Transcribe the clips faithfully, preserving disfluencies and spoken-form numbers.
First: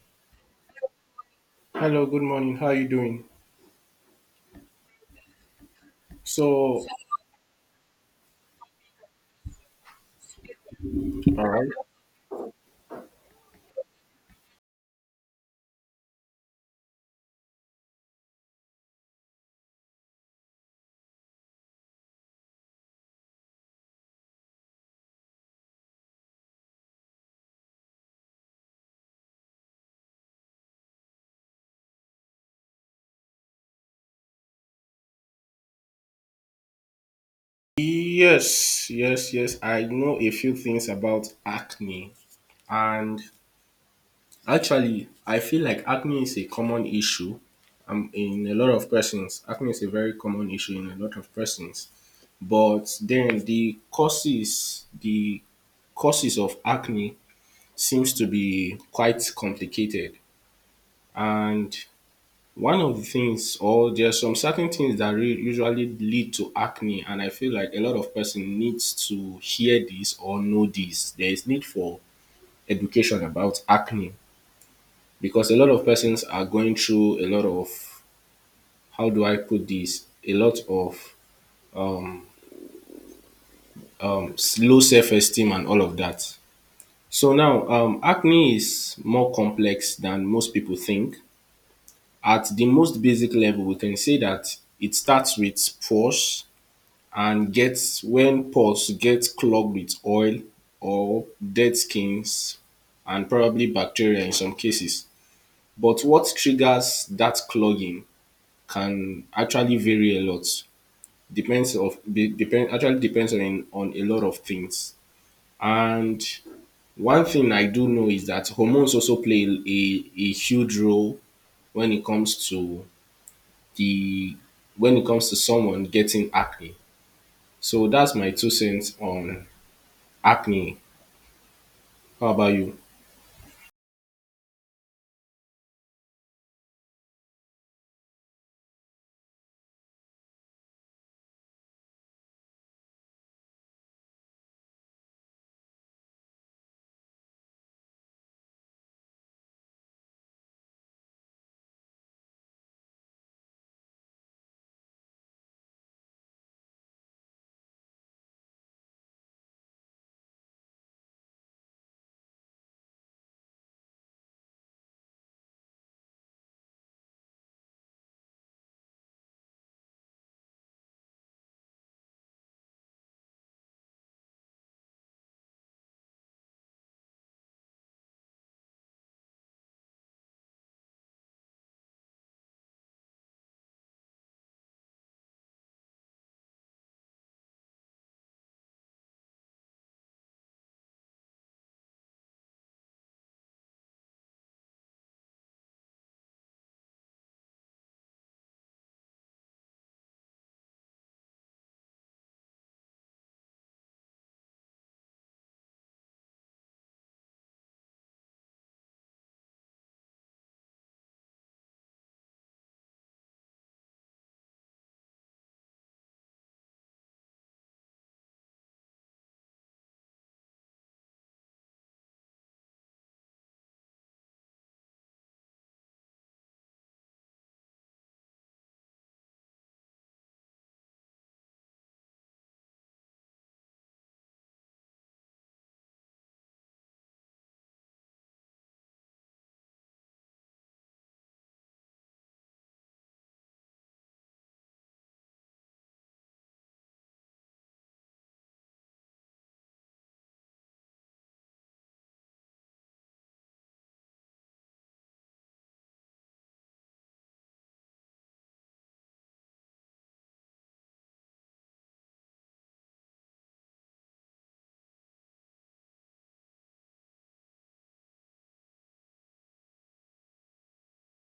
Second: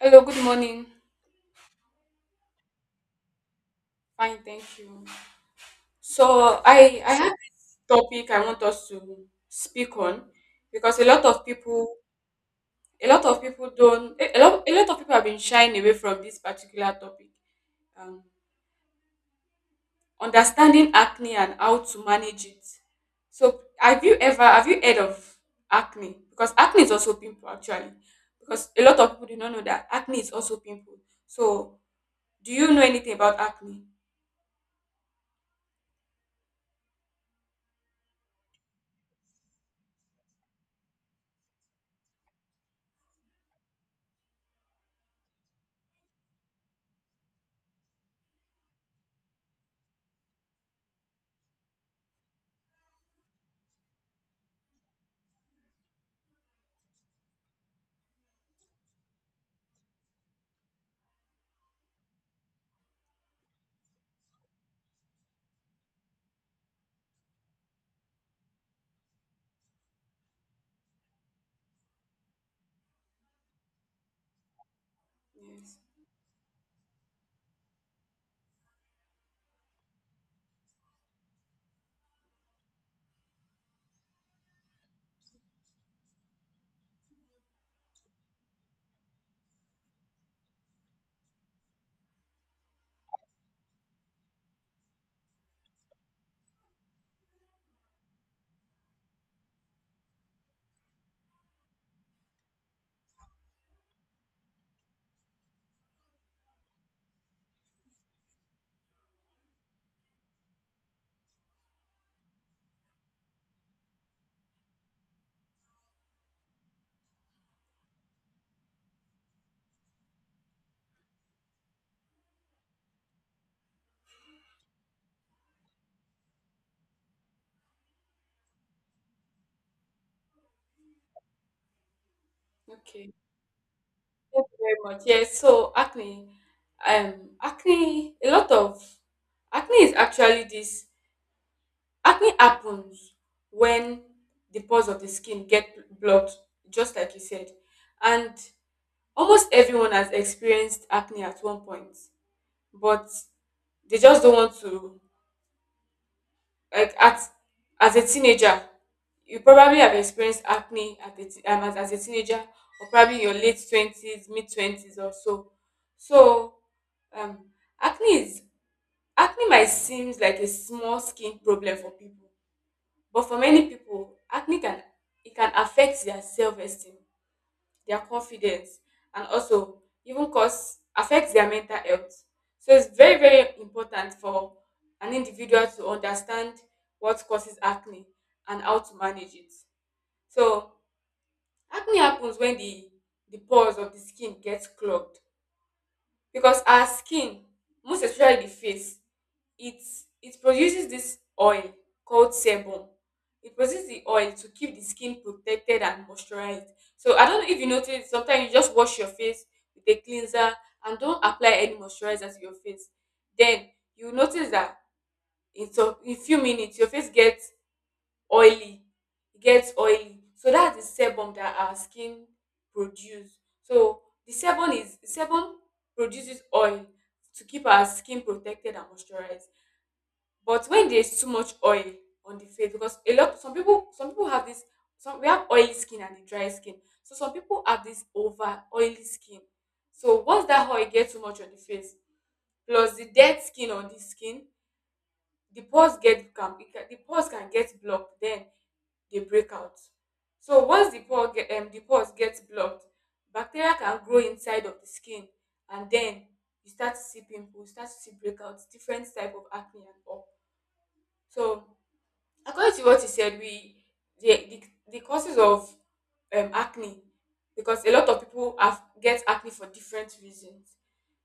Hello, good morning. Hello, good morning. How are you doing? Fine, thank you. So So, I I have this topic I want us to speak on because a lot of people a lot of people don't a a lot a lot of people have been shying away from this particular topic. Um, Understanding acne and how to manage it. So have you ever have you heard of acne? Because acne is also pimple actually. Because a lot of people do not know that acne is also pimple. So do you know anything about acne? yes, yes, yes, I know a few things about acne. And actually, I feel like acne is a common issue um, in a lot of persons. Acne is a very common issue in a lot of persons. But then the causes, the causes of acne seems to be quite complicated. And one of the things, or there are some certain things that re- usually lead to acne, and I feel like a lot of person needs to hear this or know this. There is need for education about acne because a lot Yes. of persons are going through a lot of, how do I put this? A lot of um, um, low self-esteem and all of that. So now, um, acne is more complex than most people think. At the most basic level, we can say that it starts with pores and gets when pores get clogged with oil or dead skins, and probably bacteria in some cases. But what triggers that clogging can actually vary a lot. Depends of de- depend actually depends on on a lot of things. And one thing I do know is that hormones also play a, a huge role when it comes to the when it comes to someone getting acne. So that's my two cents on acne, how about you? Okay, thank you very much. Yes, so acne, um, acne, a lot of acne is actually this. Acne happens when the pores of the skin get blocked, just like you said, and almost everyone has experienced acne at one point, but they just don't want to. Like at As a teenager, you probably have experienced acne at a, t- um, as, as a teenager, or probably in your late twenties, mid twenties, or so. So Um, Acne is acne might seems like a small skin problem for people, but for many people, acne can it can affect their self-esteem, their confidence, and also even cause affect their mental health. So it's very very important for an individual to understand what causes acne and how to manage it. So acne happens when the the pores of the skin gets clogged because our skin, most especially the face, it it produces this oil called sebum. It produces the oil to keep the skin protected and moisturized. So I don't know if you notice, sometimes you just wash your face with a cleanser and don't apply any moisturizer to your face, then you notice that in some in few minutes your face gets oily. It gets oily, so that's the sebum that our skin produce. So the sebum is sebum produces oil to keep our skin protected and moisturized. But when there's too much oil on the face, because a lot some people, some people have this, some we have oily skin and the dry skin. So some people have this over oily skin. So once that oil gets too much on the face, plus the dead skin on the skin, the pores get can, it can- the pores can get blocked. Then they break out. So once the pore get, um, the pores gets blocked, bacteria can grow inside of the skin, and then you start to see pimples, you start to see breakouts, different type of acne and all. So according to what you said, we the the, the causes of um, acne, because a lot of people have get acne for different reasons.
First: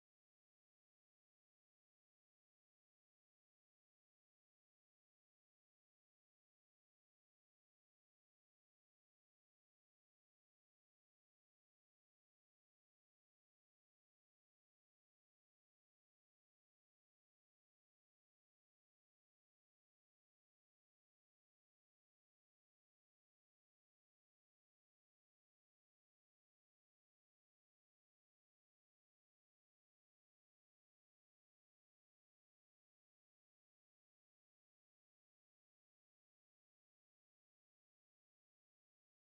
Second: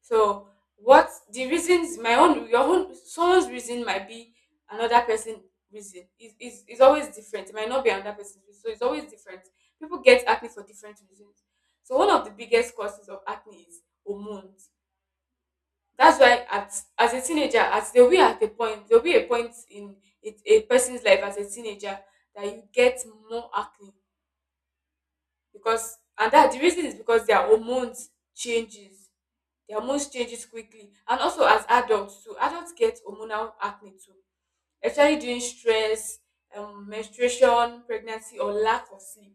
So what the reasons my own your own someone's reason might be another person reason. Is is is always different. It might not be another person's reason. So it's always different. People get acne for different reasons. So one of the biggest causes of acne is hormones. That's why at as a teenager, at there will be at a point, there will be a point in a, a person's life as a teenager that you get more acne, because and that the reason is because their hormones changes their hormones changes quickly. And also as adults too, adults get hormonal acne too, especially during stress, um, menstruation, pregnancy, or lack of sleep.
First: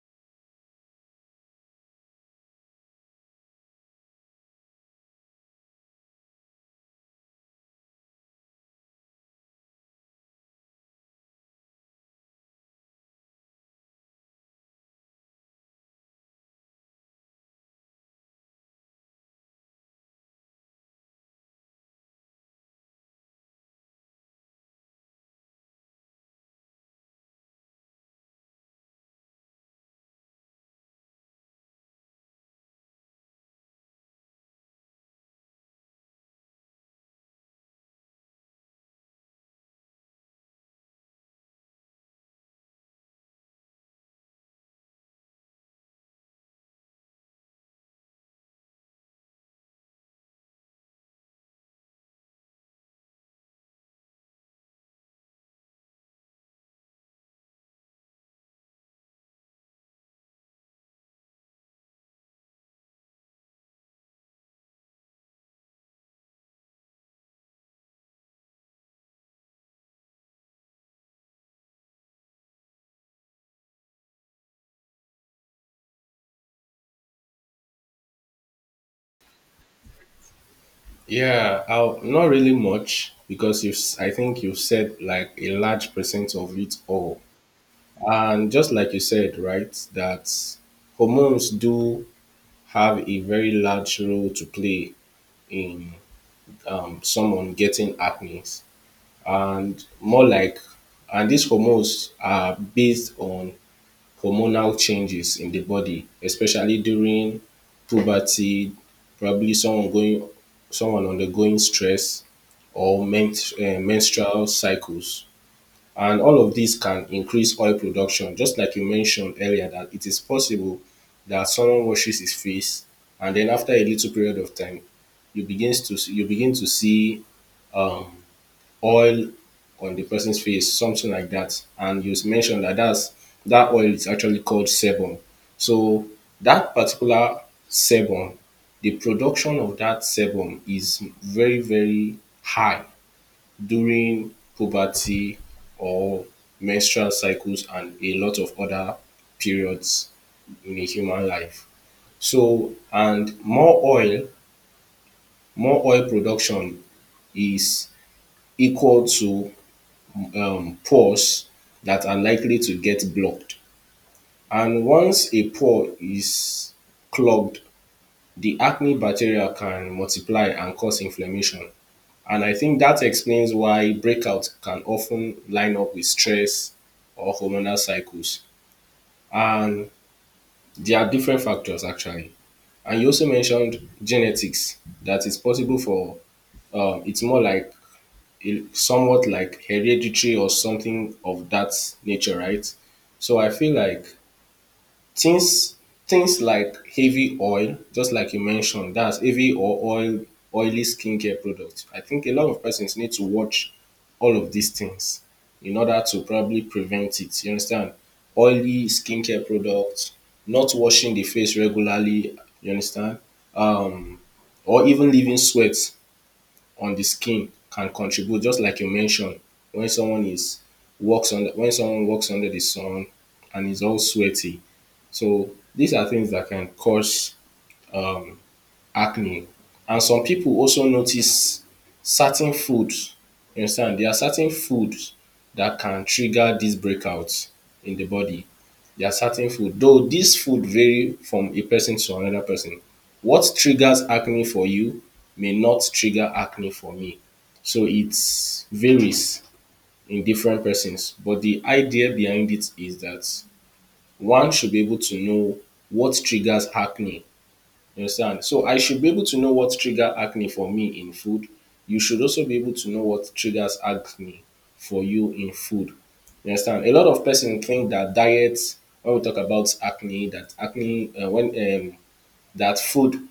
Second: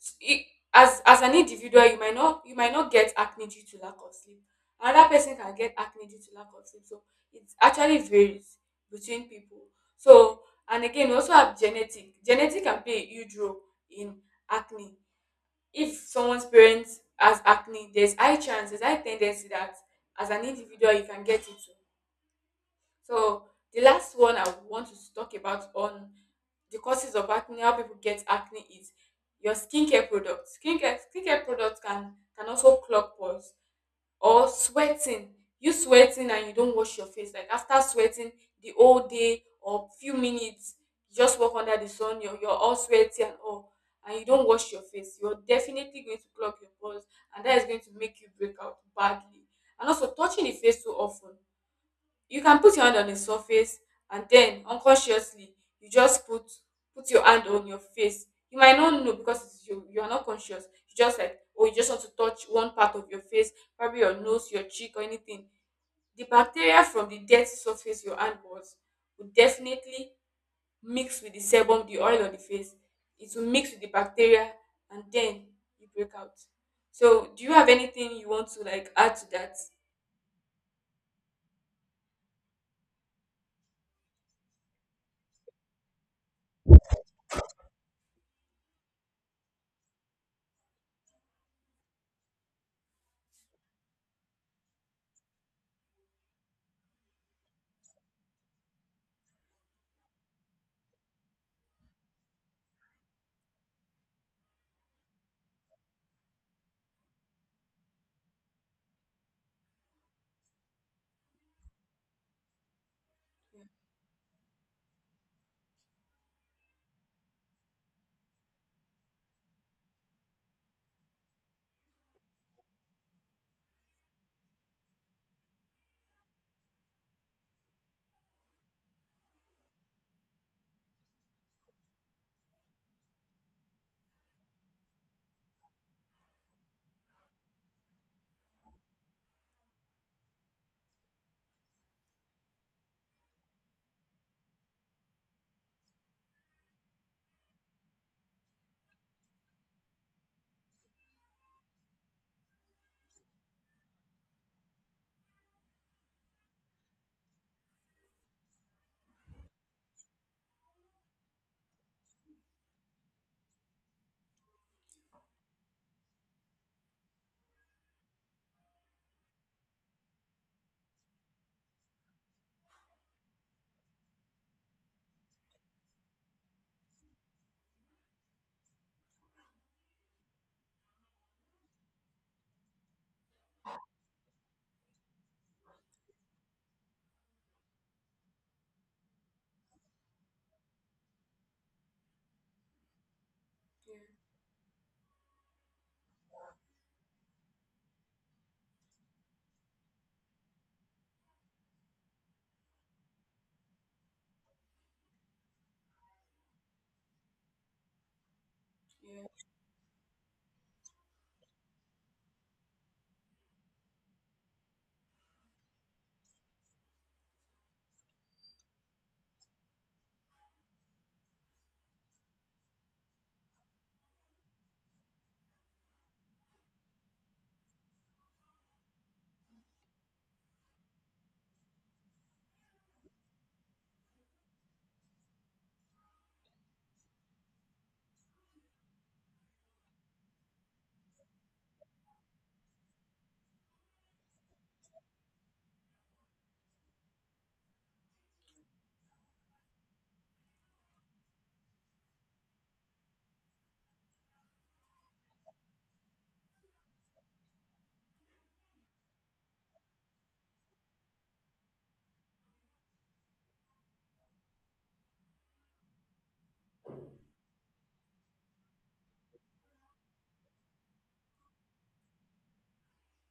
s- i- as as an individual, you might not you might not get acne due to lack of sleep, another person can get acne due to lack of sleep. So it actually varies between people. So, and again, we also have genetic genetic can play a huge role in acne. If someone's parents has acne, there's high chance there's high ten that as an individual you can get it too. So the last one I want to talk about on the causes of acne, how people get acne, is your skincare products. Skincare skincare products can can also clog pores, or sweating. You sweating and you don't wash your face. Like after sweating the whole day or few minutes, you just walk under the sun, you're, you're all sweaty and all, and you don't wash your face. You're definitely going to clog your pores, and that is going to make you break out badly. And also touching the face too often, you can put your hand on the surface and then unconsciously you just put put your hand on your face. You might not know, because it's you you are not conscious. You just like, oh, you just want to touch one part of your face, probably your nose, your cheek, or anything. The bacteria from the dirty surface your hand was will definitely mix with the sebum, the oil on the face. It will mix with the bacteria, and then you break out. So do you have anything you want to like add to that? Yeah, I'll, not really much because you've, s- I think you've said like a large percent of it all. And just like you said, right, that hormones do have a very large role to play in, um, someone getting acne. And more like, and these hormones are based on hormonal changes in the body, especially during puberty, probably someone going, someone undergoing stress or men, uh, menstrual cycles. And all of these can increase oil production. Just like you mentioned earlier, that it is possible that someone washes his face, and then after a little period of time, you begins to you begin to see um, oil on the person's face, something like that. And you mentioned that that's, that oil is actually called sebum. So that particular sebum, the production of that sebum is very, very high during puberty or menstrual cycles and a lot of other periods in a human life. So, and more oil, more oil production is equal to, um, pores that are likely to get blocked. And once a pore is clogged, the acne bacteria can multiply and cause inflammation. And I think that explains why breakouts can often line up with stress or hormonal cycles. And there are different factors actually. And you also mentioned genetics, that it's possible for, um, it's more like it- somewhat like hereditary or something of that nature, right? So I feel Yeah. like things, things like heavy oil, just like you mentioned, that's heavy or oil, oily skincare products. I think a lot of persons need to watch all of these things in order to probably prevent it. You understand? Oily skincare products, not washing the face regularly, you understand? Or even leaving sweat on the skin can contribute, just like you mentioned, when someone is works under when someone works under the sun and is all sweaty. So these are things that can cause acne. And some people also notice certain foods. You understand, there are certain foods that can trigger these breakouts in the body. There are certain food, though this food vary from a person to another person. What triggers acne for you may not trigger acne for me. So it varies in different persons, but the idea behind it is that one should be able to know what triggers acne, you understand? So I should be able to know what trigger acne for me in food. You should also be able to know what triggers acne for you in food. You understand? A lot of persons think that diets, when we talk about acne, that acne, uh, when um, that food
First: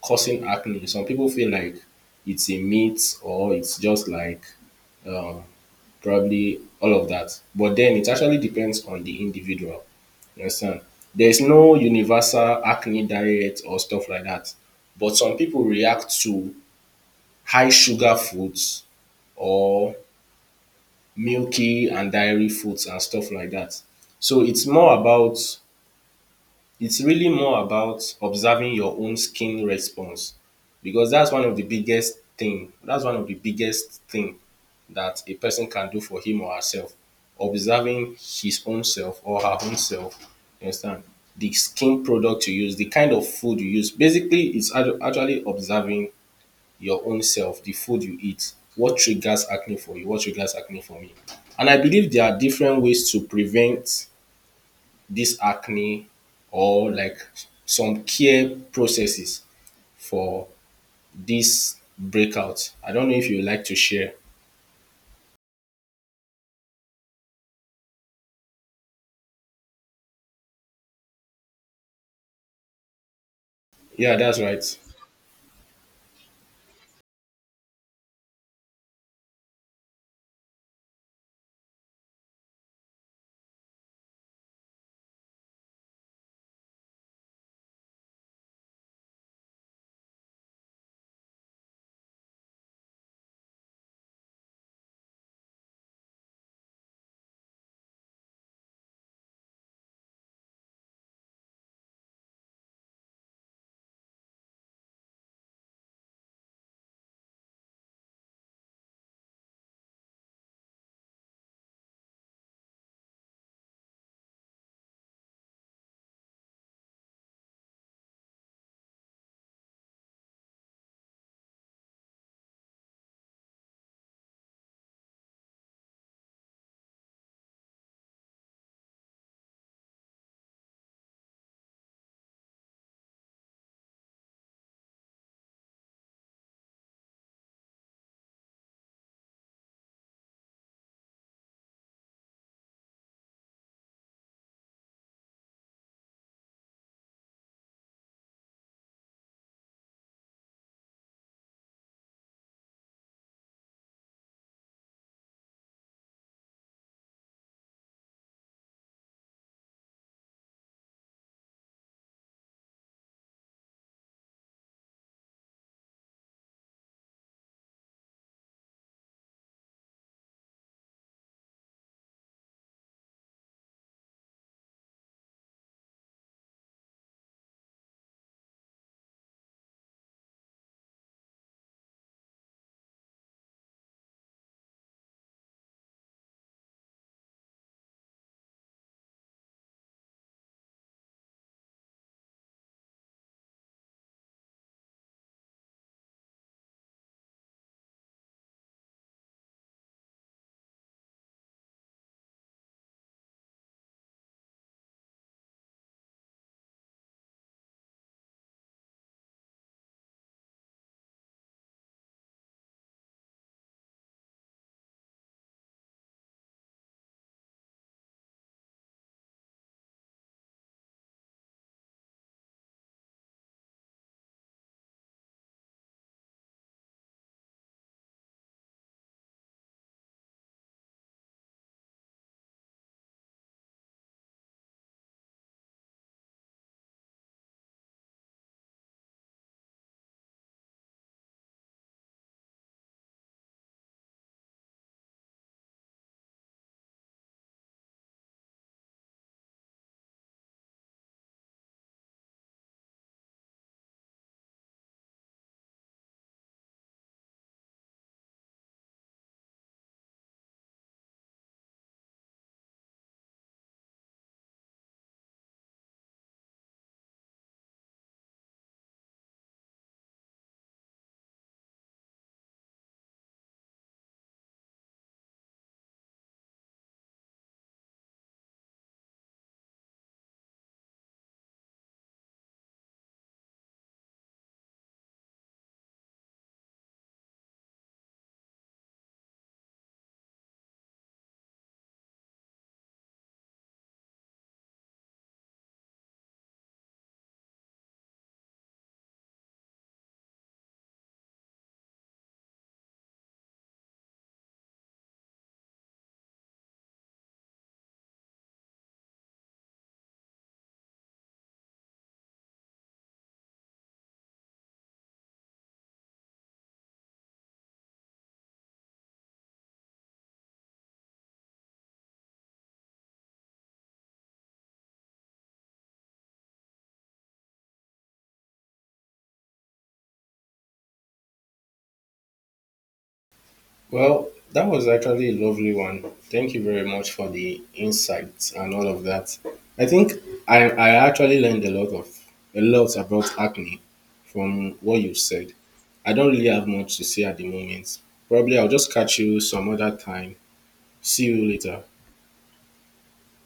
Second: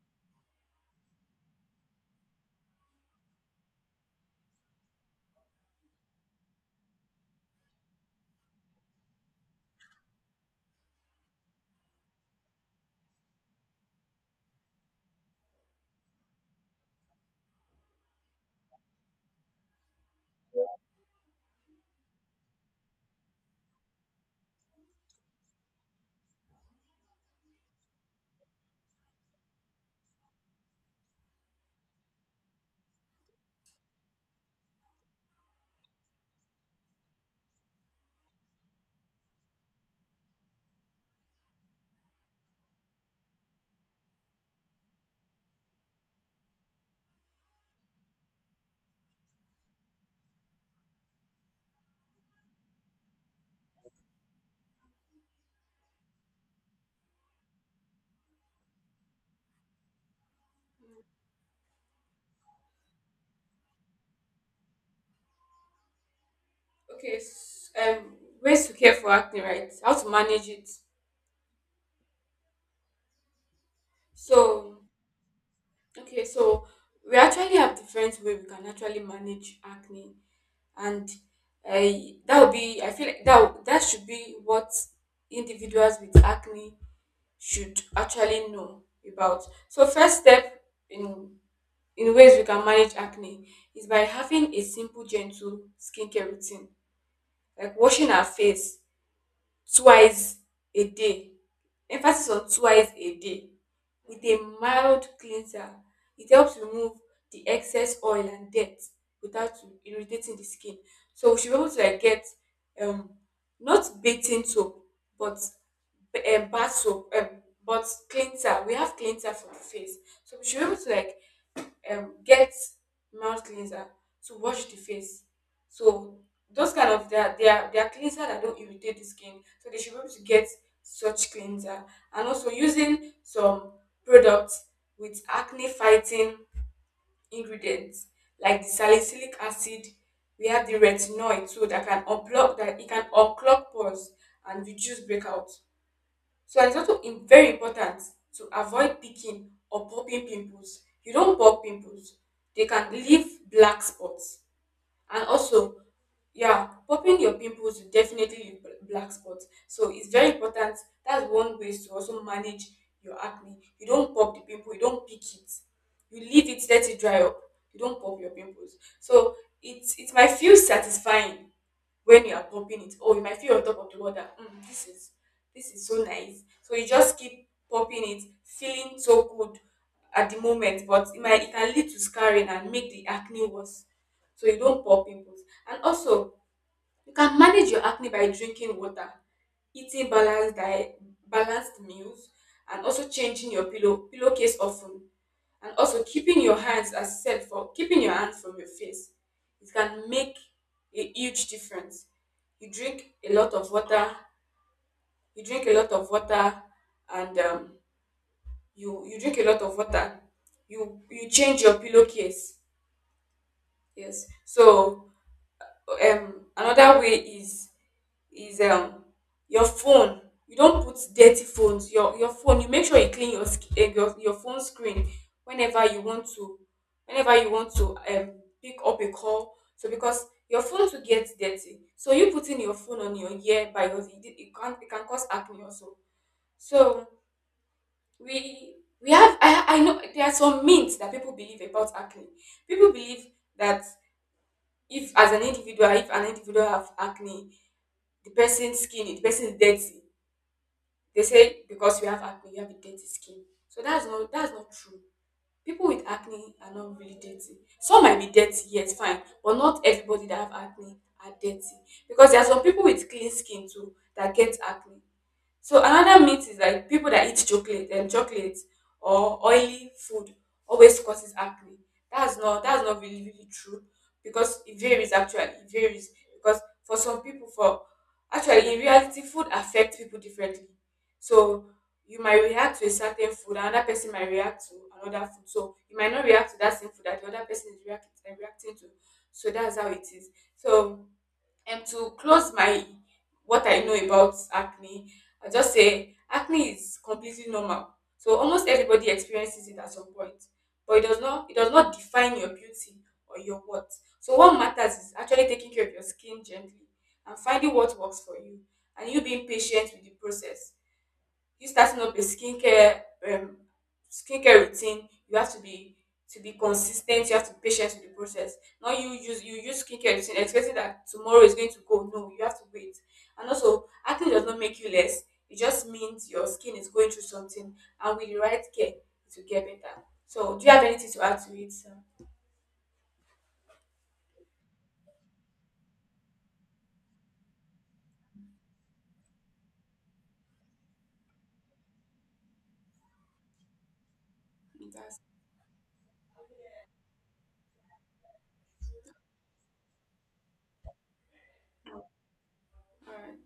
causing acne. Some people feel like it's a meat or it's just like, um, probably all of that. But then it actually depends on the individual. You understand? There's no universal acne diet or stuff like that. But some people react to high sugar foods or milky and dairy foods and stuff like that. So it's more about, it's really more about observing your own skin response, because that's one of the biggest thing that's one of the biggest thing that a person can do for him or herself, observing his own self or her own self, you understand, the skin product you use, the kind of food you use. Basically, it's actu- actually observing your own self, the food you eat, what triggers acne for you, what triggers acne for me. And I believe there are different ways to prevent this acne, or like some care processes for this breakout. I don't know if you would like to share. Okay, s- um, ways to care for acne, right? How to manage it. Yeah, that's right. So, okay, so we actually have different way we can actually manage acne, and uh, that would be. I feel like that would- that should be what individuals with acne should actually know about. So, first step in in ways we can manage acne is by having a simple, gentle skincare routine, like washing our face twice a day. Emphasis on twice a day, with a mild cleanser. It helps remove the excess oil and dirt without irritating the skin. So we should be able to like get um not bathing soap, but um, bath soap, um, but cleanser. We have cleanser for the face, so we should be able to like um, get mouth cleanser to wash the face. So those kind of, they are they are, they are cleanser that don't irritate the skin. So they should be able to get such cleanser, and also using some products with acne fighting ingredients like the salicylic acid. We have the retinoid, so that can unblock that it can unclog pores and reduce breakout. So, and it's also im- very important to avoid picking or popping pimples. You don't pop pimples. They can leave black spots. And also, yeah, popping your pimples will definitely leave bl- black spots. So it's very important. That's one way to also manage your acne. You don't pop the pimple, you don't pick it. You leave it, let it dry up. You don't pop your pimples. So it's it might feel satisfying when you are pumping it. Oh, you might feel on top of the water. Mm, this is, this is so nice. So you just keep pumping it, feeling so good at the moment, but it might it can lead to scarring and make the acne worse. So you don't pop pimples. And also, you can manage your acne by drinking water, eating balanced diet, balanced meals, and also changing your pillow pillowcase often, and also keeping your hands, as said, for keeping your hands from your face. It can make a huge difference. You drink a lot of water. You drink a lot of water, and um, you you drink a lot of water. You you change your pillowcase. Yes. So um another way is is um your phone. You don't put dirty phones. Your your phone you make sure you clean your sc- eh, your, your phone screen whenever you want to, whenever you want to um pick up a call. So because your phone to get dirty, so you putting your phone on your ear by your, it, it can, it can cause acne also. So we we have, I, I know there are some myths that people believe about acne. People believe that if as an individual if an individual have acne, the person's skin the person is dirty. They say because you have acne, you have a dirty skin. So that's not that's not true. People with acne are not really dirty. Some might be dirty, yes, fine, but not everybody that have acne are dirty, because there are some people with clean skin too that get acne. So another myth is like people that eat chocolate and chocolate or oily food always causes acne. That's not that's not really really true, because it varies. Actually it varies, because for some people for actually in reality food affects people differently. So you might react to a certain food, another person might react to another food. So you might not react to that same food that the other person is react, um, reacting to. So that's how it is. So um to close my what I know about acne, I just say acne is completely normal. So almost everybody experiences it at some point, but it does not it does not define your beauty or your worth. So what matters is actually taking care of your skin gently and finding what works for you, and you being patient with the process. You starting up a skincare, um, skincare routine, you have to be to be consistent. You have to be patient with the process. Not you use, you use skincare routine expecting that tomorrow is going to go. No, you have to wait. And also, acne does not make you less. It just means your skin is going through something, and with the right care, it will get better. So, do you have anything to add to it, sir? Well, that was actually a lovely one. Thank you very much for the insights and all of that. I think I, I actually learned a lot of a lot about acne from what you That's— said. I don't really have much to say at the moment. Probably I'll just catch you some other time. See you later. All right.